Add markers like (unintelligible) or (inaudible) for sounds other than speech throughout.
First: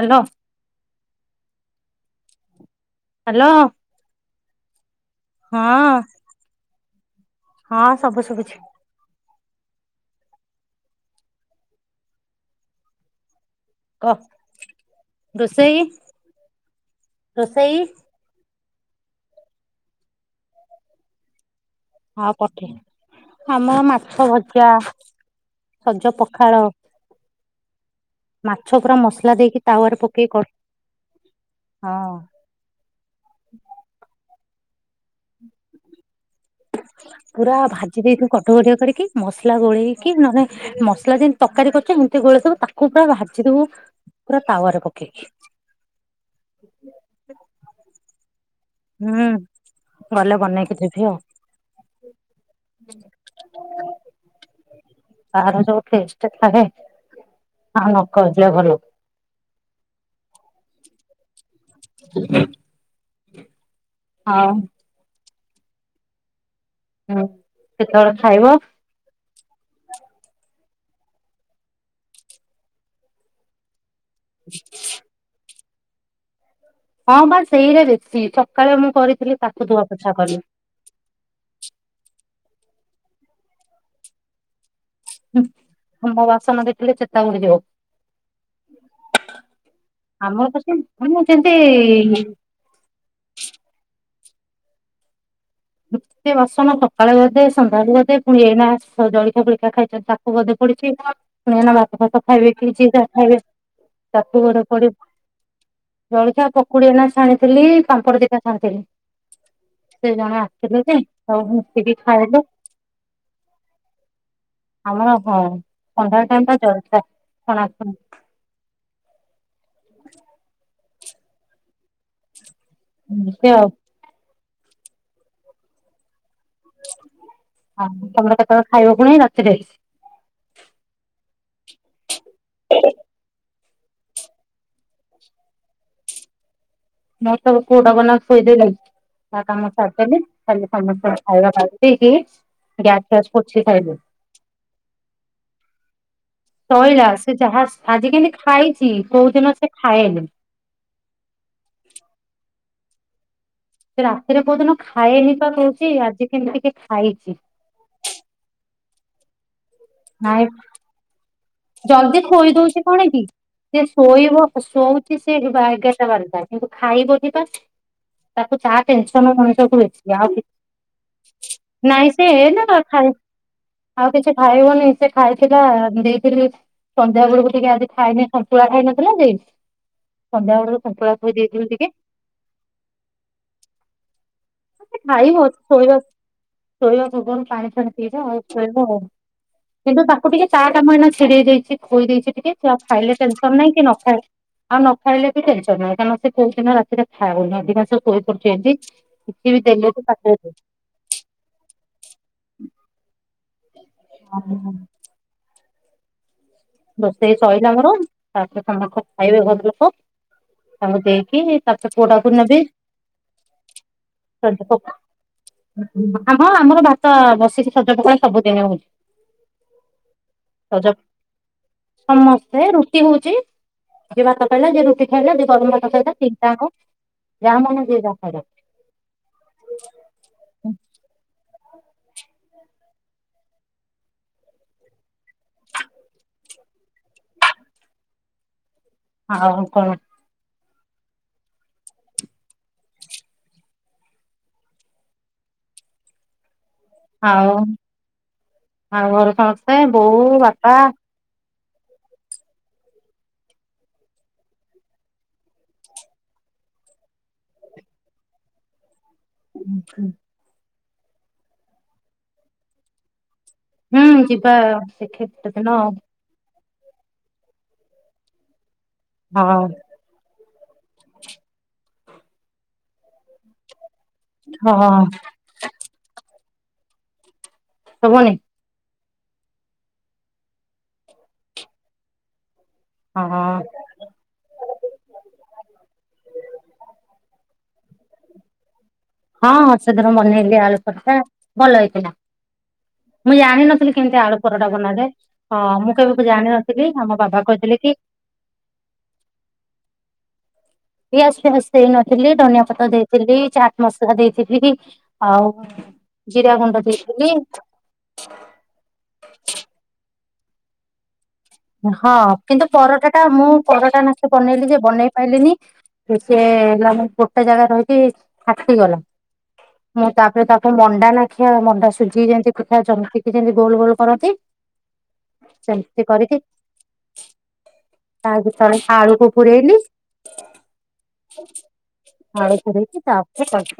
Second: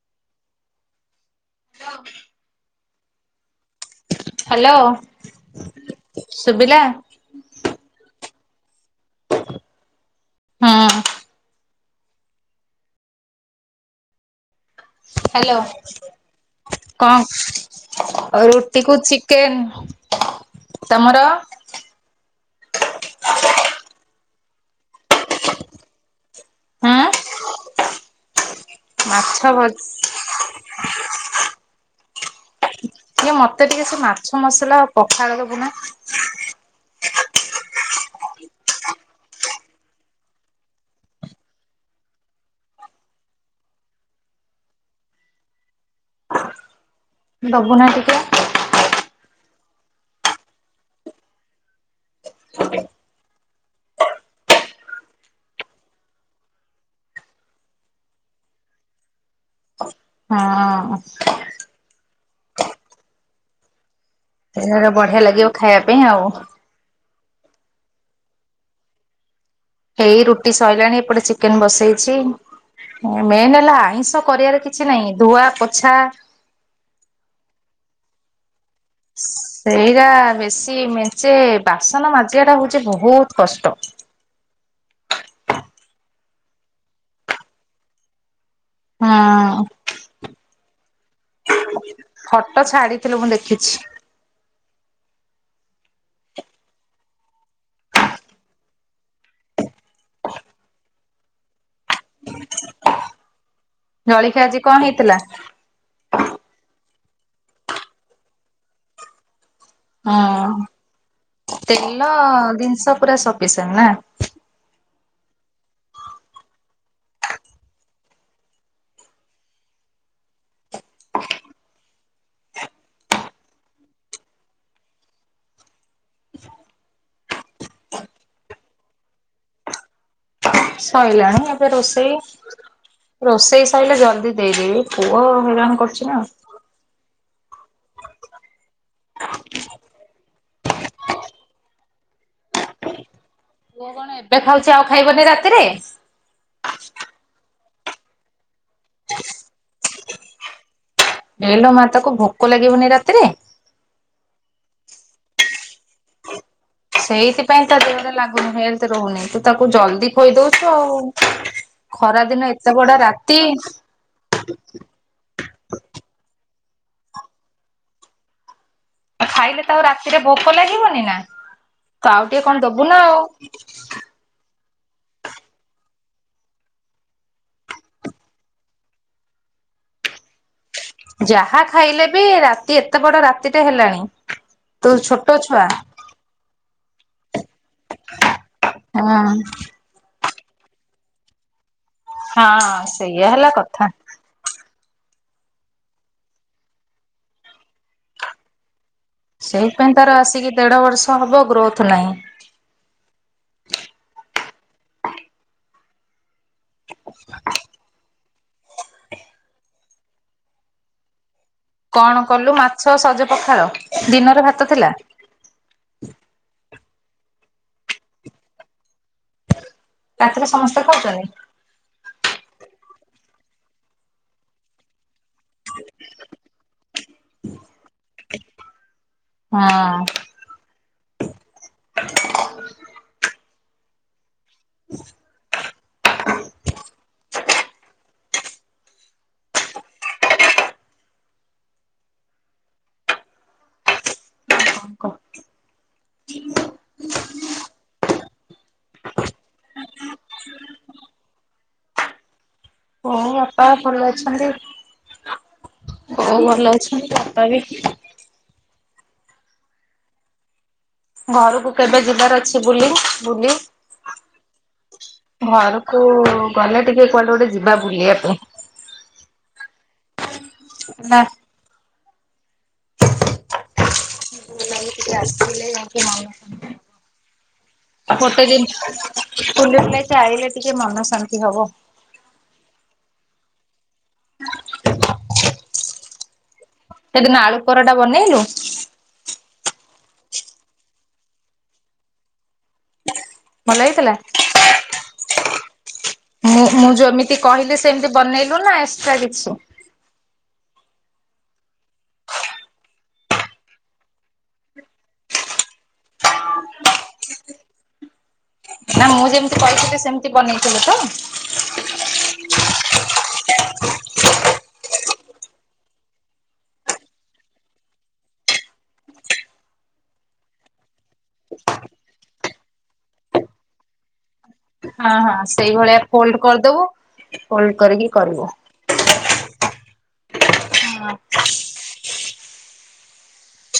Hello. Hello. Hello. Hello. ହଁ ହଁ ସବୁ ସଭୁଛି। ହଁ। କହ। ହ୍ୟାଲୋ ରୋଷେଇ ରୋଷେଇ କଣ ଅ ରୁ। କୁ ଚିକେନ ତମର। ହଁ ପଠେଇ ଆମର ମାଛ ଭଜା ସଜ ପ। ପଖାଳ ହଁ ମାଛ ପୁରା ମସଲା ମାଛ ଦେଇକି ଭଜ ତାୱରେ ପକେଇକି ହଁ। ଟିକେ ମତେ ଟିକେ ସ ମାଛ। ମସଲା ଆଉ ପଖାଳ ଦବୁ ନା। ପୁରା ଭାଜି ଦେଇଥିବୁ କଟକଟିଆ କରିକି ମସଲା ଗୋଳେଇକି ନହେ ମସଲା ଯେମିତି ତରକାରୀ କରୁଛ ଏମିତି ଗୋଳେଇଦବୁ ତାକୁ ପୁରା ଭାଜି ଦବୁ ପୁରା ତାୱାରେ ପକେଇକି। ଦବୁ ନାହିଁ ଟିକେ। ହୁଁ ଗଲେ ବନେଇକି ଦେବି ଆଉ ତାର ଯୋଉ ଟେଷ୍ଟ ଥାଏ ଆଉ ନ କହିବା ଭଲ। ହଁ। (unintelligible) ଆଉ ସେ ବଢିଆ ଲାଗିବ। ଖାଇବା ପାଇଁ ଆଉ। ହୁଁ କେତେବେଳେ ଖାଇବ। ଏଇ ରୁଟି ସଇଲାଣି ଏପଟେ ଚିକେନ ବସେଇଛି ମେନ୍ ହେଲା ଆଇଁ କରିବାର କିଛି ନାହିଁ ଧୁଆ ଆଚ୍ଛା। ହଁ ବା ସେଇଗୁରା ବେଶୀ। (unintelligible) କରିଥିଲି ତାକୁ ଧୁଆ ସେଇଟା ପୋଛା କଲି। ବେଶୀ ମେଞ୍ଚେ ବାସନ ମା ମାଜିବା ଟା ହଉଛି ବହୁତ କଷ୍ଟ। ଆମ ବାସନ ଦେଖିଲେ ଚେତାବୁଡି ଯିବ। ହଁ ଆମର ତ (unintelligible) ଯେମିତି। ଫଟୋ ଛାଡିଥିଲୁ ମୁଁ ଦେଖିଛି ବାସନ ସକାଳେ ଗୋଟେ ସନ୍ଧ୍ୟାବେଳେ ଗୋଟେ ପୁଣି ଏଇନା ଜଳିକା ଫଳିକା ଖାଇଚନ୍ତି ତାକୁ ବଧେ ପଡିଛି ପୁଣି ଏନା। (unintelligible) ଭାତ ଖାଇବେ କିଛି ଖାଇବେ ତାକୁ ଜଳିଖିଆ ଆଜି ଗୋଡେ କଣ ପଡିବ ହେଇଥିଲା? ଜଳଖିଆ ପକୁଡି ଏନା ଛାଣିଥିଲି ପାମ୍ପଡ଼ ଦିଟା ଛାଣିଥିଲି। ହଁ। କି ସବୁ ମିଶିକି ତେଲ ଖାଇଲୁ ଜିନିଷ ପୁରା ସଫିସିଏଣ୍ଟ ନା ଆମର ହଁ ପନ୍ଦର ଟା ଜା (unintelligible) ଏମିତି ଆଉ। ହଁ ତମର କେତେବେଳେ ଖାଇବା ପୁଣି ରାତିରେ? ସରିଲାଣି ଏବେ ରୋଷେଇ ରୋଷେଇ ସରିଲେ ଜଲଦି ଦେଇଦେବି ପୁଅ ହଇରାନ କରୁଚି ନା। ମୁଁ ତ ପୁଅ ଟା କୁ ଏନା ଖୋଇଦେଲି ତା କାମ ସାରିଦେଲି ତ ଖାଲି ସମସ୍ତଙ୍କୁ ଖାଇବା ଦେଇ ଦେଇକି ଗ୍ୟାସ ଫ୍ୟାସ ପୋଛି ପୁଅ ସାଇଲି। କଣ ଏବେ ଖାଉଚି ଆଉ ଖାଇବନି ରାତିରେ? ଶଇଲା ସେ ଯାହା ଆଜି କେନ୍ତି ଖାଇଚି କୋଉଦିନ ସେ ଖାଏନି। ବନି ରାତିରେ? ସେ ରାତିରେ କୋଉ ଦିନ ଖାଏନି ପା କହୁ ସେଇଥିପାଇଁ ତା ଦେହରେ ଲାଗୁନି ହେଲଥ ରହୁନି ତୁ ତା ତାକୁ ଜଲଦି କହିଦଉଚୁ ଆଉ। ଜଲଦି ଖରା ଦିନ ଖୋଇ ଏତେ ଦଉଛି ବଡ କଣ କି ରାତି ସେ ଶୋଇବ ଶୋଉଛି ସେ ବା ଏଗାରଟା ବାରଟା- ଖାଇବ ନି ପା ତାକୁ ଚା- ସନ ଖାଇଲେ ତ ମଣିଷକୁ ଆଉ ରାତିରେ ଆଉ ଭୋକ ଲାଗିବନି ନା। ତ ନାଇଁ ଆଉ ସେ ଟିକେ କଣ ଦବୁ ନା ଖାଇ ଆଉ ଆଉ କିଛି ଖାଇବନି ସେ ଖାଇଥିଲା ସେ - ସନ୍ଧ୍ୟା ବେଳକୁ ଟିକେ ଆଜି ଖାଇନି ସନ୍ତୁଳା ଖାଇନଥିଲା ଯେ ସନ୍ଧ୍ୟା ବେଳକୁ- ସନ୍ତୁଳା ଖୋଇ ଯାହା ଦେଇଥିଲି ଟିକେ ଖାଇଲେ ବି ରାତି ଏତେ ବଡ ରାତିଟା ହେଲାଣି। ତୁ ଛୋଟ ଖାଇବ ଛୁଆ ଶୋଇବା। ଶୋଇବା ପୂର୍ବରୁ ପାଣି ଫାଣି ପିଇବା ଆଉ ଶୋଇବା ଆଉ ହଁ କିନ୍ତୁ- ତାକୁ ଟିକେ ତା କାମ ଇନା ଛିଡେଇ ଦେଇଛି। ଖୋଇ ଦେଇଛି ଟିକେ। ହଁ ଆ ଖାଇଲେ ସେଇଆ ହେଲା ଟେନସନ ନାଇଁ କଥା। କି ନ ଖାଇଲେ - ଆଉ ନ ଖାଇଲେ ବି ଟେନସନ ନାହିଁ କାରଣ ସେ କୋଉ ଦିନ ରାତିରେ ଖାଉନି ଅଧିକାଂଶ ଶୋଇପଡୁଛି ବେଶି। ସେଇଥି ପାଇଁ ତାର ଆସିକି ଦେଢ ବର୍ଷ ହବ ଗ୍ରୋଥ ନାହିଁ। ହଁ ହଁ। ରୋଷେଇ ସହିଲା ମୋର ତାପରେ ସମସ୍ତେ ଖାଇବେ ଘର ଲୋକ। ତାଙ୍କୁ ଦେଇକି- ତାପରେ କଣ ପୋଡାକୁ କଲୁ ନେବି। ମାଛ ସଜ ପଖାଳ ଦିନରେ ଭାତ ଥିଲା। ଆମ ହଁ ଆମର ଭାତ ବସି- ସଜ ପଖାଳ ସବୁ ଦିନେ ହଉଛି। ରାତିରେ ସମସ୍ତେ ସଜ ଖାଉଚନ୍ତି? ସମସ୍ତେ ରୁଟି ହଉଚି ଯିଏ ଭାତ ଖାଇଲା ଯିଏ ରୁଟି ଖାଇଲା ଯିଏ ଗରମ ଭାତ ଖାଇଲା ତିନିଟାଙ୍କ ଖାଇଲା ଯାହା ମନ ଯିଏ ଯାହା ଖାଇଲା। ହଁ (inaudible) (unintelligible) ହଉ କଣ? ହଁ କ? ଆଉ ଆଉ ଘର ସମସ୍ତେ ବୋଉ ବାପା ବୋଉ ବାପା ଭଲ ଅଛନ୍ତି ବଉ ଭଲ ଅଛନ୍ତି ବାପା ବି ହଁ ହ। ଘରକୁ କେବେ ଯିବାର ଅଛି ବୁଲି ବୁଲି ହୁଁ ଯିବି ହ। ଘରକୁ କହିଲେ ଟିକେ କୁଆଡ଼େ ଗୋଟେ ଯିବା ବୁଲିବା ପାଇଁ। ହଁ। (unintelligible) (inaudible) ହଁ ଶୁଭୁନି (unintelligible) ଫୁଲ ଚାହିଲେ ଟିକେ ମନ ଶାନ୍ତି ହବ। ହ ହଁ। ସେଦିନ ଆଳୁ ପରଟା ବନେଇଲୁ ହଁ ହ ସେଦିନ ବନେଇଲିି ଆଳୁପରଟା ଭଲ ହେଇଥିଲା ମୁଁ ଭଲ ଜାଣିନଥିଲି ହେଇଥିଲା? କେମିତି ଆଳୁ ପରଟା ବନାରେ ହ ମୁଁ କେବେକୁ ମୁଁ ଜାଣିନଥିଲି ମୁଁ ଆମ ଯେମିତି ବାବା କହିଲି କହିଥିଲେ କି? ସେମିତି ବନେଇଲୁ ନା ଏକ୍ସଟ୍ରା କିଛି? ଏ ଆସ୍ତେ ଆସ୍ତେ ହେ ନଥିଲି ଧନିଆ ପତ ଦେଇଥିଲି ଚାଟ ମସଲା ଦେଇଥିଲି ଆଉ ଜିରା ଗୁଣ୍ଡ ଦେଇଥିଲି। ନା ମୁଁ ଯେମିତି କହିଥିଲି ସେମିତି ବନେଇଥିଲେ ତ। ହଁ କିନ୍ତୁ ପରଟା ଟା ମୁଁ ପରଟା ନାଖେ ବନେଇଲି ଯେ ବନେଇ ପାଇଲିନି ସି ହେଲା ଗୋଟେ ଜାଗା ରହିକି ଫାଟିଗଲା ମୁଁ ତାପରେ ତାକୁ ମଣ୍ଡା ନାଖଆ ମଣ୍ଡା ସୁଝିକି ଯେମତି ପିଠା ଜମିତିି ଯେମତି ଗୋଲ ଗୋଲ କରନ୍ତି। ହଁ ହଁ ସେଇଭଳିଆ ସେମିତି କରିକି କରିଦବୁ ଫୋଲ୍ଡ କରିକି ତା କରିବୁ ଭିତରେ ଆଳୁକୁ ପୁରେଇଲି ହଁ। ପାଣି ପୁରେଇକି ତା ଚାପଛ।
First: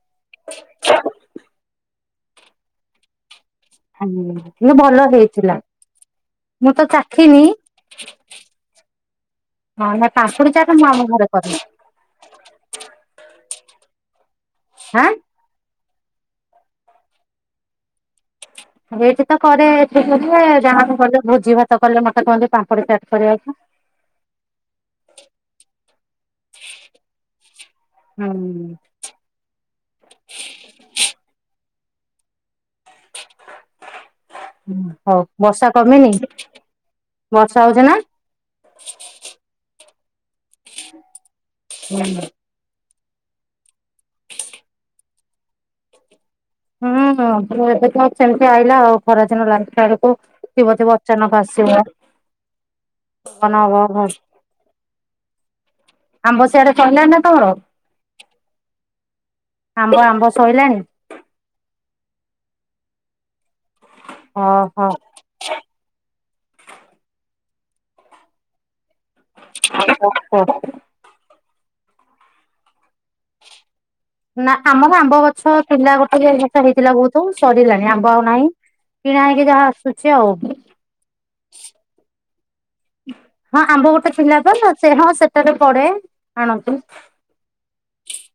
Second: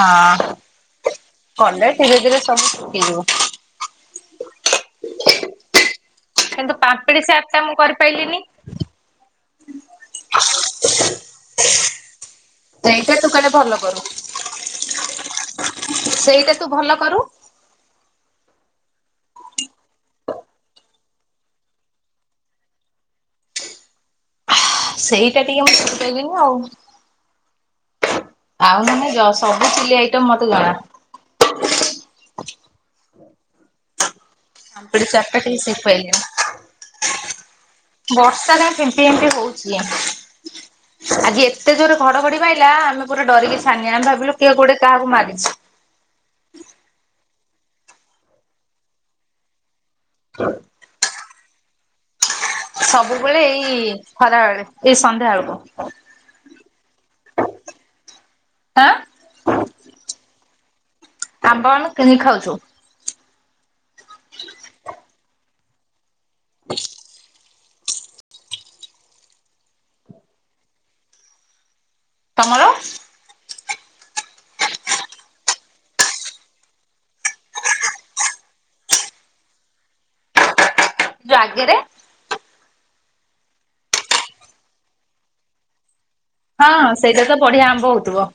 ହଁ କଲେ ଧୀରେ ଧୀରେ ସବୁ ସିଖିଯିବୁ। ଆ କିନ୍ତୁ ଭଲ ହେଇଥିଲା। ମୁଁ କିନ୍ତୁ ତ ପାମ୍ପିଡି ଚାଖିନି ଚାଟ୍ ଟା ମୁଁ କରିପାଇଲିିନି ହଁ ନା ପାମ୍ପୁଡି ଚାଟ ମୁଁ ଆମ ଘରେ କରେ ସେଇଟା ତୁ କ ଭଲ କଲୁ। ହାଁ? ସେଇଟା ତୁ ଭଲ କରୁ। ଏଇଠି ତ କରେ (unintelligible) ଯାହାବି କଲେ ଭୋଜି ଭାତ କଲେ ମତେ କହନ୍ତି ପାମ୍ପିଡ଼ି ଚାଟ୍ କରିବାକୁ। ସେଇଟା ଟିକେ ମୁଁ ଶିଖିପାରିଲିନି ଆଉ। ଆଉ ହୁଁ ନୁହେ ଯୋ ସବୁ ସିଲେଇ ଆଇଟମ୍ ମତେ ଜଣା। ଆ ପାମ୍ପଡ଼ି ହଉ ଚାଟ୍ ଟି ବର୍ଷା ସିଖ୍ କମିନି ବର୍ଷା ହଉଛି ନା? ପାଇଲିନି ବର୍ଷା ଯା ଫିମ୍ପି ଫିମ୍ପି ହଉଚି। ଆଜି ଏ ଏତେ ଜୋର୍ ରେ ଘଡ଼ଘଡ଼ି ମାଇଲା ଆମେ ପୁରା ଡରିକି ଛାନିଆ ଆମେ ଭାବିଲୁ କିଏ କୁଡ଼େ କାହାକୁ ମାରିଚି। ହୁଁ ହୁଁ ଏବେ ତ ସେମିତି ଆଇଲା ଆଉ ଖରାଦିନ ଲାଗି ଓ ଥିବ ଥିବ ଅଚାନକ ଆସିବ। ସବୁବେଳେ ପବନ ଏଇ ହବ ଖରାବେେଳେ ଏଇ ସନ୍ଧ୍ୟା ବେଳକୁ ଆମ୍ବ ସିଆଡେ ସଇଲାଣି ନା ତମର? ଆଁ ଆମ୍ବ ଆମ୍ବ ସଇଲାଣି ଆମ୍ବ ଆଣୁ କିଣିକି ଖାଉଚୁ। ଅ ହ। (unintelligible) ତମର? ନା ଆମର ଆମ୍ବ ଗଛ ଥିଲା ଗୋଟେ ଗଛ ହେଇଥିଲା ବହୁତ ସରିଲାଣି ଆମ୍ବ ଆଉ ନାହିଁ କିଣା ହେଇକି ଯାହା ଆସୁଛି ଆଉ। ରାଗେରେ। ହଁ ଆମ୍ବ ଗୋଟେ ଥିଲା ପା ସେ ହଁ ସେଟାରେ ପଡ଼େ। ହଁ ସେଇଟା ତ ବଢିଆ ଆମ୍ବ ହଉଥିବ।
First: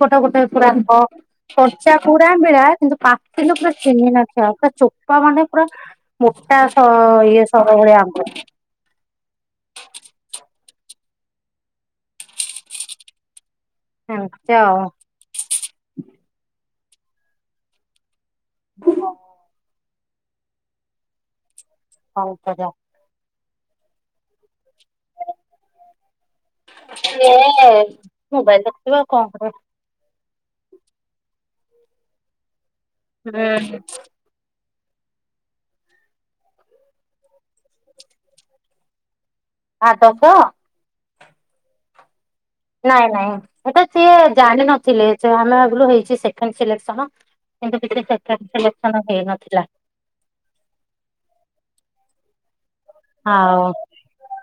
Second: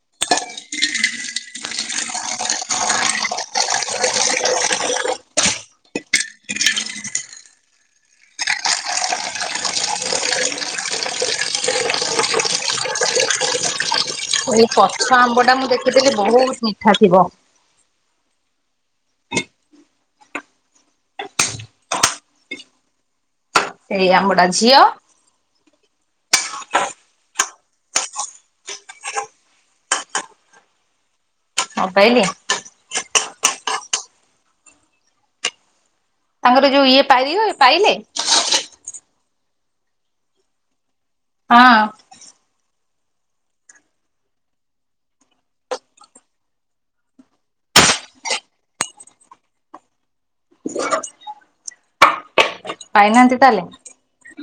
ଫଟା ଗୋଟା ଗୁରାକ ଫଟା କଚା ପୁରା ମିଳା କିନ୍ତୁ ପାଟିରୁୁ ପୁରା ଚିହ୍ନା ନଖିଆ ପୁରା ଚୋପା ମାନେ ପୁରା ମୋଟା ଇଏ। ସବୁବେଳେ ଆମେ ଏମିତି ଏଇ ଆଉ ପଛ ଆମ୍ବ ଟା ମୁଁ ଦେଖିଥିଲି ବହୁତ ଫାଟିବ। ଓ। ଆଳୁ ଭଜା। ଇଏ ଆମଟା ଝିଅ। ଏସେ ମୋବାଇଲ ଦେଖୁଥିବ ଆଉ କଣ କରିବ? ମୋବାଇଲି। ହୁଁ। ତାଙ୍କର ଯୋଉ ଇଏ ପାଇ ହୁଏ ପାଇଲେ? (unintelligible) ହଁ। ନାଇଁ ନାଇଁ ଏଟା ସିଏ ଜାଣିିନଥିଲେ ସେ ଆମେ ଭାବିଲୁ ହେଇଛି ସେକେଣ୍ଡ ସିଲେସ୍କନ କିନ୍ତୁ ସେକେଣ୍ଡ ସିଲେକସନ ହେଇନଥିଲା। ପାଇନାହାନ୍ତି ତାହେଲେ। ଆଉ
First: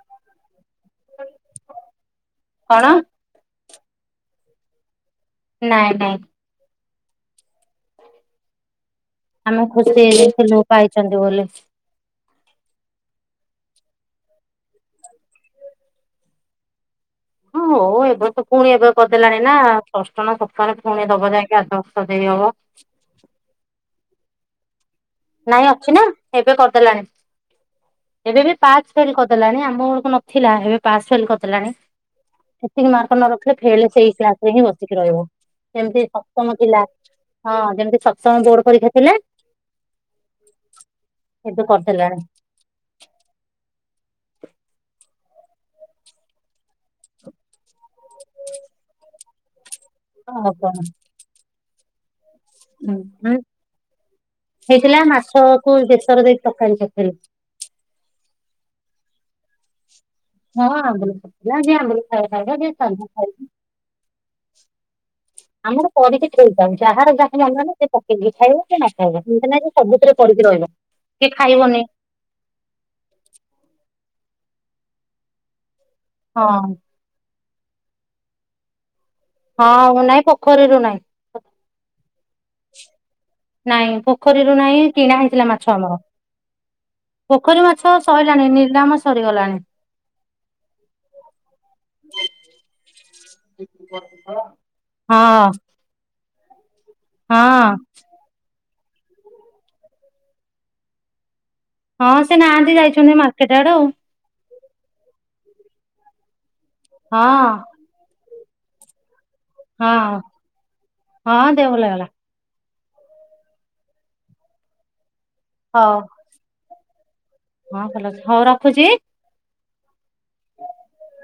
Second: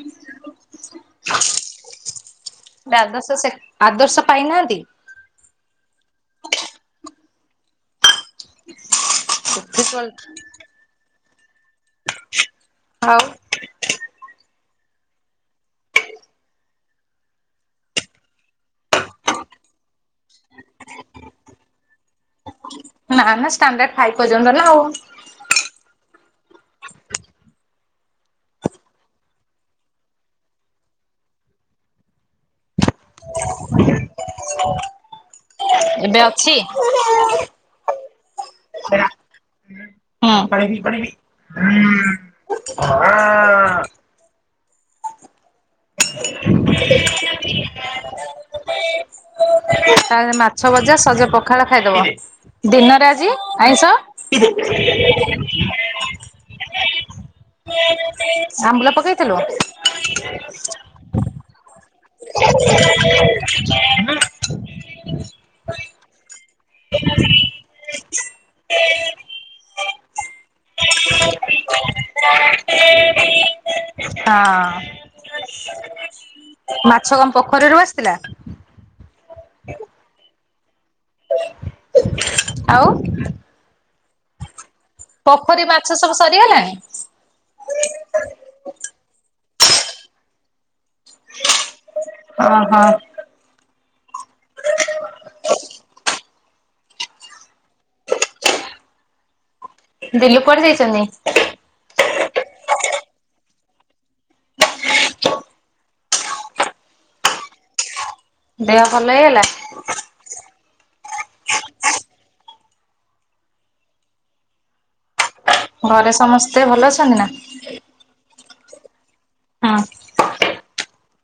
(inaudible) (unintelligible) ଆଦର୍ଶ ପାଇନାହାନ୍ତି? ନାଇଁ ନାଇଁ। ଆମେ ଖୁସି ହେଇଯାଇଥିଲୁ ପାଇଚନ୍ତି ବୋଲି। ଆଉ। ହଁ ହୋଉ ଏବେ ତ ଫୁଣି ଏବେ କରିଦେଲାଣି ନା ଷଷ୍ଠ ନା ସପ୍ତମରେ ଫୁଣି ଦବ ଯାଇକି ଆଦର୍ଶ ଦେଇ ହବ। ନାଁ ନାଁ ଷ୍ଟାଣ୍ଡାର୍ଡ ଖାଇ ପର୍ଯ୍ୟନ୍ତ ନା ଆଉ। ନାଇଁ ଅଛି ନା ଏବେ କରିଦେଲାଣି ଏବେ ବି ପାସ୍ ଫେଲ୍ କରିଦେଲାଣି ଆମ ବେଳକୁ ନଥିଲା ଏବେ ପାସ୍ ଫେଲ୍ କରିଦେଲାଣି। ଏତିକି ମାର୍କ ନ ରଖିଲ ଫେଲ୍ ସେଇ କ୍ଲାସ୍ ରେ ହିଁ ବସିକି ରହିବ। ଯେମିତି ଏବେ ଅଛି? ସପ୍ତମ ଥିଲା ହଁ ଯେମିତି ସପ୍ତମ ବୋର୍ଡ ପରୀକ୍ଷା ଥିଲା। ଏବେ କରିଦେଲାଣି। (unintelligible) (inaudible) (inaudible) ତାଲେ ଆଉ ମାଛ କଣ ଭଜା ସଜ ପଖାଳ। ଖାଇଦବ। ଦିନରେ ଆଜି ହୁଁ ଆଇଁଷ (inaudible) ହେଇଥିଲା ମାଛକୁ ବେସର ଦେଇକି ତରକାରୀ କରିଥିଲି। ଆମ୍ବୁଲ ପକେଇ ଥିଲୁ ହଁ ଆମ୍ବୁଲ ପଡିଥିଲା ଆଜି ଆମ୍ବୁ (unintelligible) ମୁଁ କରିଦେ। ଟେନସନ୍ ଯାହାର ଯାହା ମନ ହେଲା ସେ ପକେଇ ଦେଇ ଖାଇବ କି ନ ଖାଇବ ଏମତି ନାଇ ସବୁଥିରେ ପଡିକି ରହିବ କିଏ ଖାଇବନି। ହଁ। ହଁ ମାଛ କଅ ପୋଖରୀରୁ ଆସିଥିଲା। ହଁ ନାଇ ପୋଖରୀରୁ ନାଇ। ଆଉ। କରିଲୁ ନାଇ କିଣା ହେଇଥିଲା ପୋଖରୀ ମାଛ ଆମର ସବୁ ସରିଗଲାଣି? (inaudible) ପୋଖରୀ ମାଛ ସଇଲାଣି ନିଲାମ ସରିଗଲାଣି। ହଁ ହଁ। (unintelligible) ହଁ। ହଁ। ଦିଲ୍ଲୁ କୁଆଡେ ଯାଇଚନ୍ତି? ହଁ ସେ ନାହାନ୍ତି ଯାଇଛନ୍ତି ମାର୍କେଟ ଆଡେ ଆଉ। ହଁ। ଦେହ ଭଲ ହେଇଗଲା। ହଁ। ହଁ ଦେହ ଭଲ ହେଇଗଲା। ହଉ ଘରେ ସମସ୍ତେ ଭଲ ଅଛନ୍ତି ନା। ହଁ ଭଲ ଅଛନ୍ତି ହଉ ଖୁଚି। ହଁ। (unintelligible)